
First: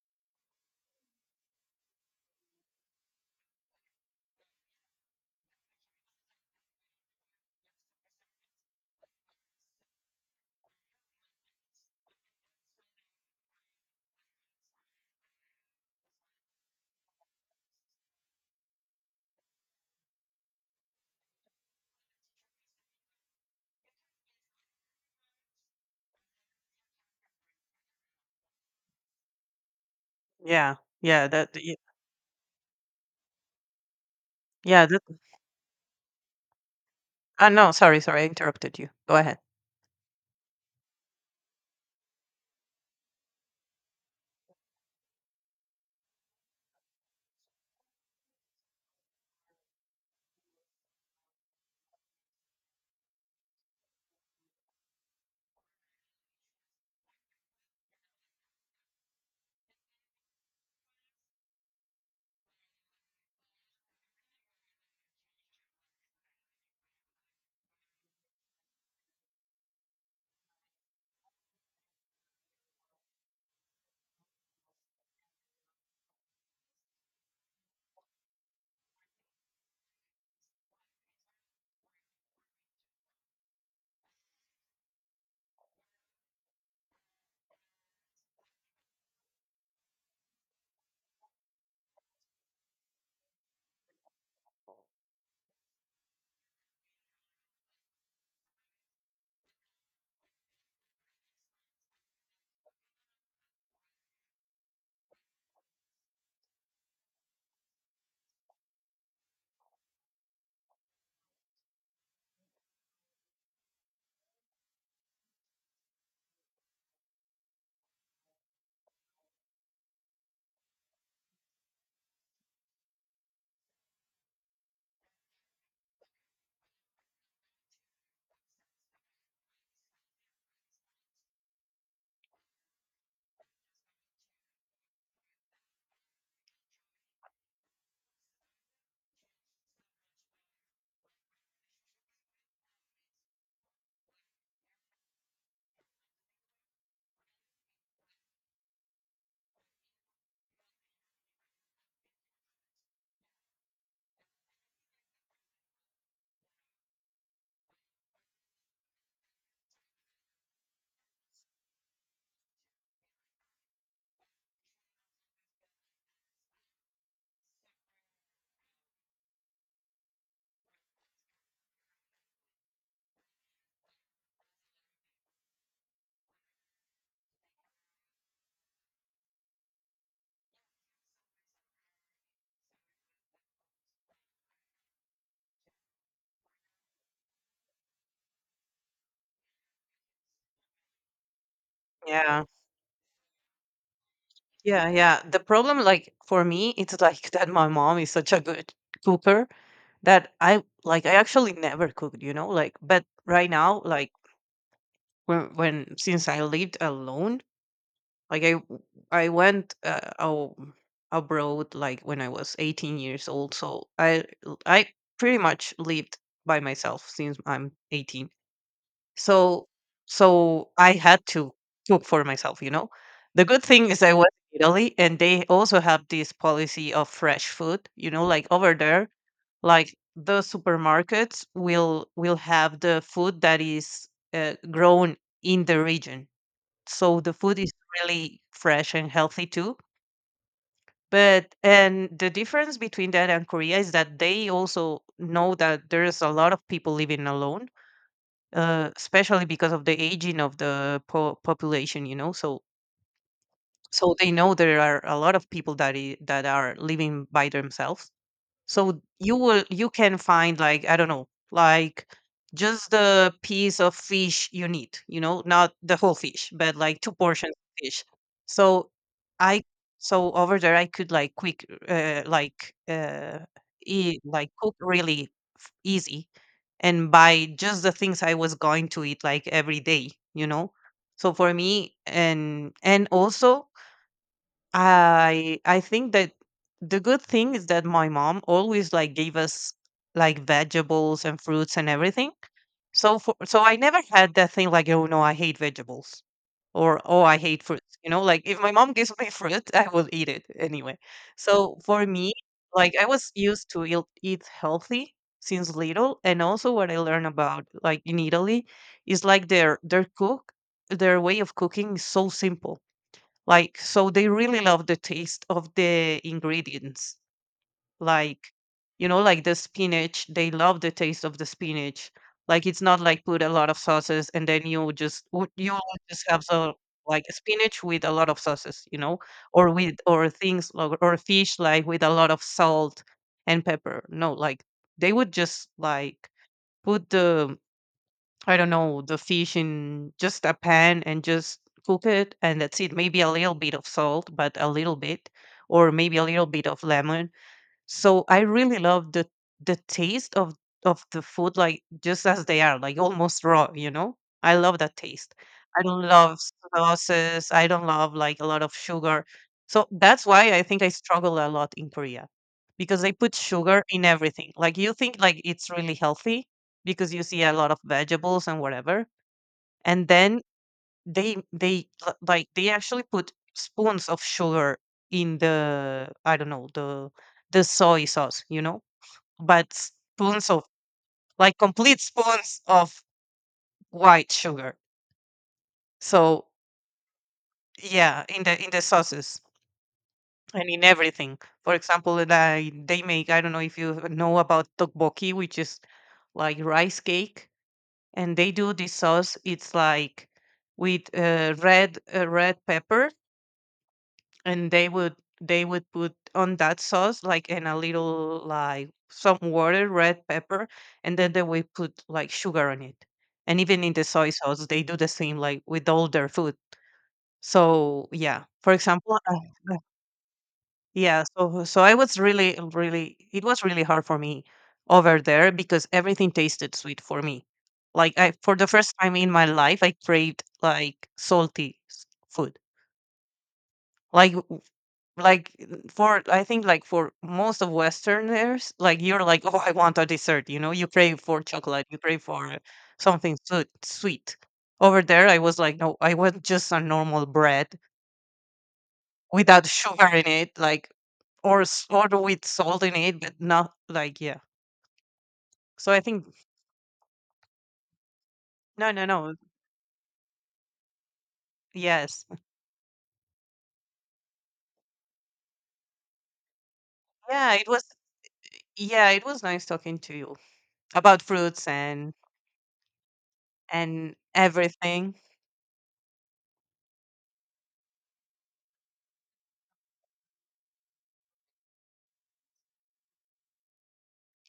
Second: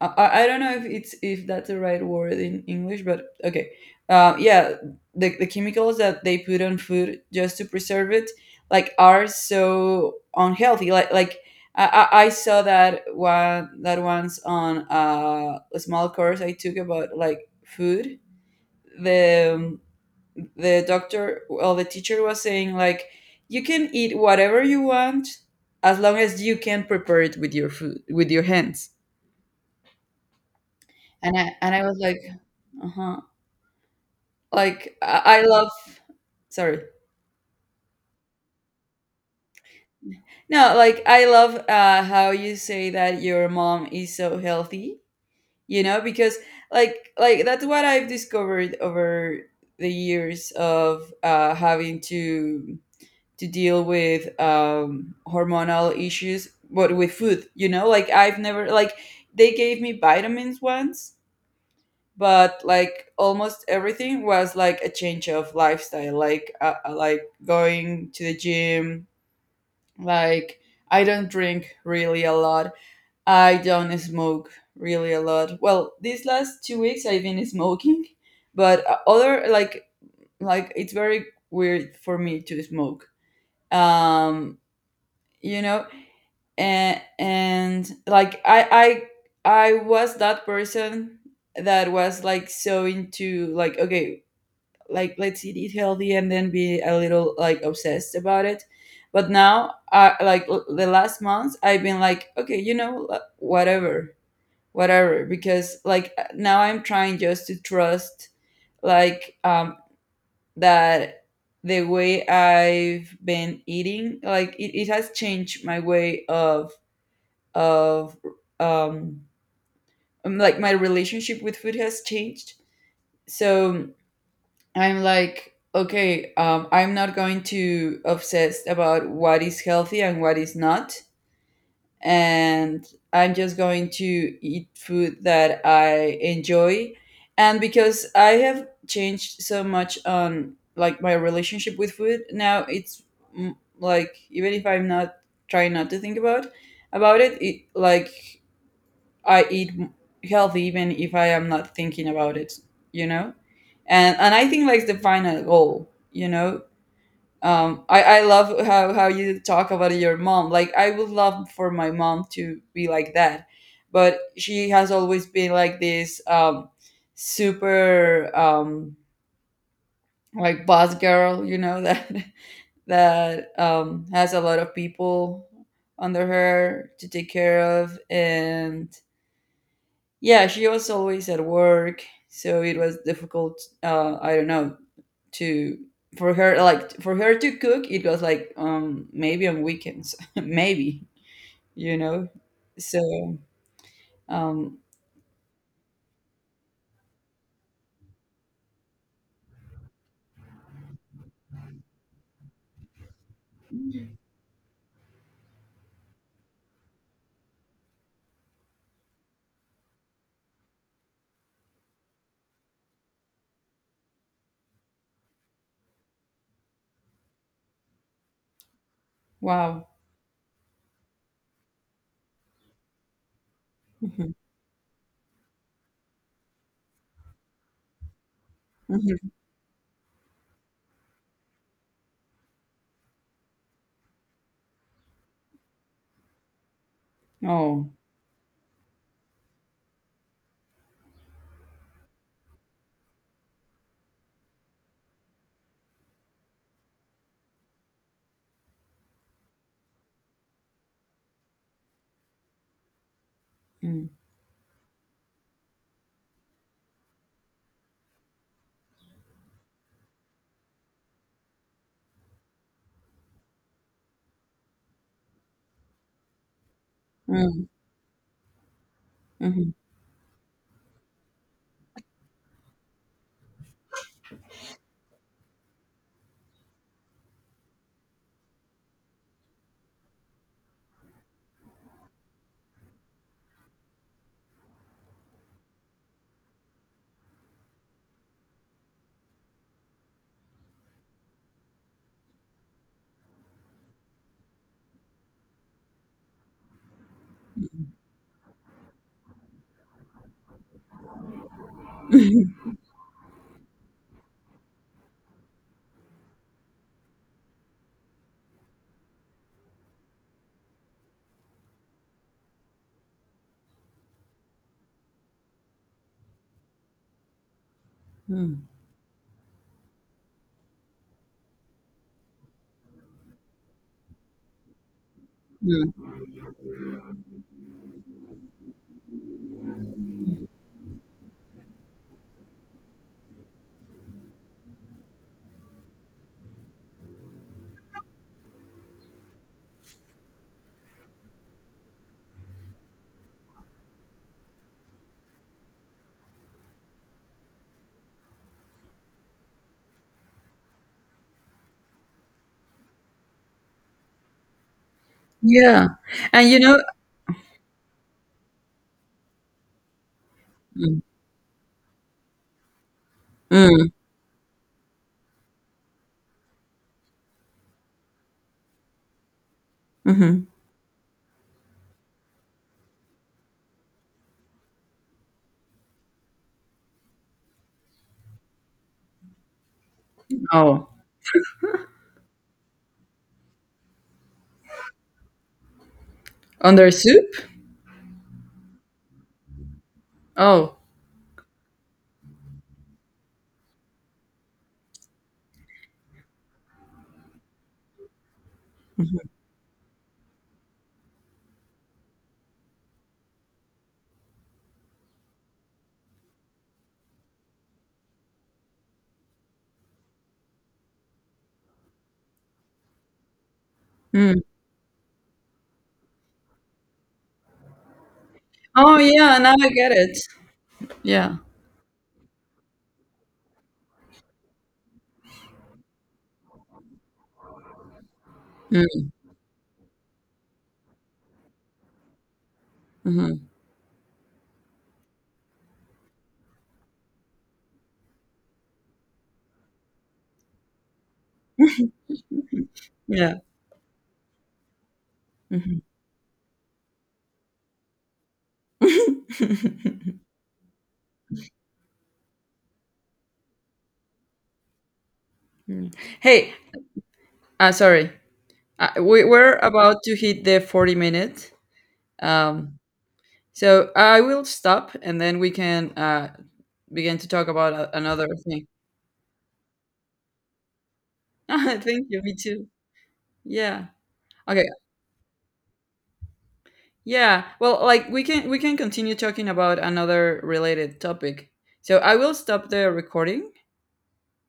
S1: I don't know if it's if that's the right word in English, but okay. Yeah, the chemicals that they put on food just to preserve it, like are so unhealthy. I saw that one that once on a small course I took about like food. The um, the doctor, well, the teacher was saying like, you can eat whatever you want as long as you can prepare it with your food with your hands.
S2: yeah, yeah.
S1: And I and I was like, uh-huh.
S2: Yeah. That
S1: I love sorry.
S2: Ah no, sorry, sorry, I interrupted you. Go ahead.
S1: No, like I love how you say that your mom is so healthy, you know, because that's what I've discovered over the years of having to deal with hormonal issues but with food, you know? Like I've never like they gave me vitamins once, but like almost everything was like a change of lifestyle, like going to the gym. Like, I don't drink really a lot. I don't smoke really a lot, well, these last 2 weeks I've been smoking, but other like it's very weird for me to smoke. um you know and like I was that person that was like so into like, okay, like, let's eat it healthy and then be a little like obsessed about it. But now, the last months I've been like, okay, you know, whatever, because like, now I'm trying just to trust like that the way I've been eating like, it has changed my way of of um like my relationship with food has changed. So I'm like, okay, I'm not going to obsess about what is healthy and what is not. And I'm just going to eat food that I enjoy. And because I have changed so much on like my relationship with food, now it's mm, like even if I'm not trying not to think about it, it like I eat healthy even if I am not thinking about it, you know? And I think like the final goal, you know? I love how you talk about your mom. Like I would love for my mom to be like that. But she has always been like this super like boss girl, you know, that has a lot of people under her to take care of. And yeah, she was always at work, so it was difficult. I don't know to for her like for her to cook. It was like maybe on weekends, maybe, you know.
S2: Yeah,
S1: So um
S2: yeah, yeah. The problem, like for me, it's like that my mom is such a good cooker that I like. I actually never cooked, you know. Like, but right now, like when since I lived alone, Like I w- I went abroad like when I was 18 years old, so I pretty much lived by myself since I'm 18. So
S1: wow.
S2: so I had to cook for myself, you know. The good thing is I was in Italy, and they also have this policy of fresh food, you know, like over
S1: Mhm,
S2: there,
S1: mhm.
S2: like the supermarkets will have the food that is grown in the region, so the food is
S1: Oh.
S2: really fresh and healthy too. But, and the difference between that and Korea is that they also know that there's a lot of people living alone, especially because of the aging of the population, you know. So
S1: Mm,
S2: so they know there are a lot of people that are living by themselves. So you will you can find like, I don't know, like just the piece of fish you need, you know, not the whole fish, but like two portions
S1: mm,
S2: of fish. So I
S1: mhm.
S2: so over there I could like quick like eat, like cook really easy, and buy just the things I was going to eat like every day, you know. So for me, and also I think that the good thing is that my mom always like gave us like vegetables and fruits and everything. So for, so I never had that thing like, oh no, I hate vegetables, or oh, I hate fruits. You know, like if my mom gives me fruit, I will eat it anyway. So for me, like I was used to eat, eat healthy since little. And also what I learned about like in Italy is like their cook, their way of cooking is so simple. Like, so they really love the taste of the ingredients. Like,
S1: Mm,
S2: you know, like the spinach, they love the taste of the spinach. Like, it's not like put a lot of sauces and then you you would
S1: mm.
S2: just have so like spinach with a lot of sauces, you know, or with or things, or fish like with a lot of salt and pepper. No, like they would just like put the, I don't know, the fish in just a pan and just cook it and that's it. Maybe a little bit of salt, but a little bit, or maybe a little bit of lemon. So I really love the taste of the food like just as they are, like almost raw, you know? I love that taste. I
S1: Yeah,
S2: don't love
S1: and you know,
S2: sauces. I don't love like a lot of sugar. So that's why I think I
S1: mm,
S2: struggle a lot in Korea, because they put sugar
S1: mm,
S2: in everything. Like you think like it's really healthy because you see a lot of vegetables and whatever. And then
S1: mhm.
S2: like they actually put spoons of sugar in the, I don't know, the soy sauce, you know, but spoons of,
S1: Oh,
S2: like complete spoons of white sugar. So
S1: on their soup.
S2: yeah, in the sauces and
S1: Oh,
S2: in everything. For example, they make, I don't know if you know about tteokbokki, which is like rice cake, and they do this
S1: mhm,
S2: sauce. It's like with red red pepper, and they would put on that sauce like in a little, like some water, red pepper, and then they would put like sugar on it. And even in the soy
S1: mm.
S2: sauce they do the same, like with all their food. So yeah, for
S1: Oh
S2: example,
S1: yeah, now I
S2: uh,
S1: get it.
S2: yeah.
S1: Yeah.
S2: So so I was really, really, it was really hard for me over there because everything tasted sweet for me. Like I, for the first
S1: Mm,
S2: time in my life, I craved like salty food.
S1: mhm.
S2: like like for, I think like for most of westerners, like you're like, oh, I want a dessert, you know, you crave for chocolate, you crave for something
S1: Yeah.
S2: so sweet. Over there I was like,
S1: Mhm.
S2: no, I want just a normal bread without sugar in it, like, or or with salt in it, but not like, yeah.
S1: Mm.
S2: So I think,
S1: Hey, sorry.
S2: no, no,
S1: We
S2: no.
S1: we're about to hit the 40 minute.
S2: Yes.
S1: Um, so I will stop and then we can begin to talk
S2: Yeah, it
S1: about
S2: was,
S1: another thing.
S2: yeah, it was nice talking to you about fruits
S1: Thank you. Me too. Yeah.
S2: and
S1: Okay.
S2: everything.
S1: Yeah. Well, like we can continue talking about another related topic. So I will stop the recording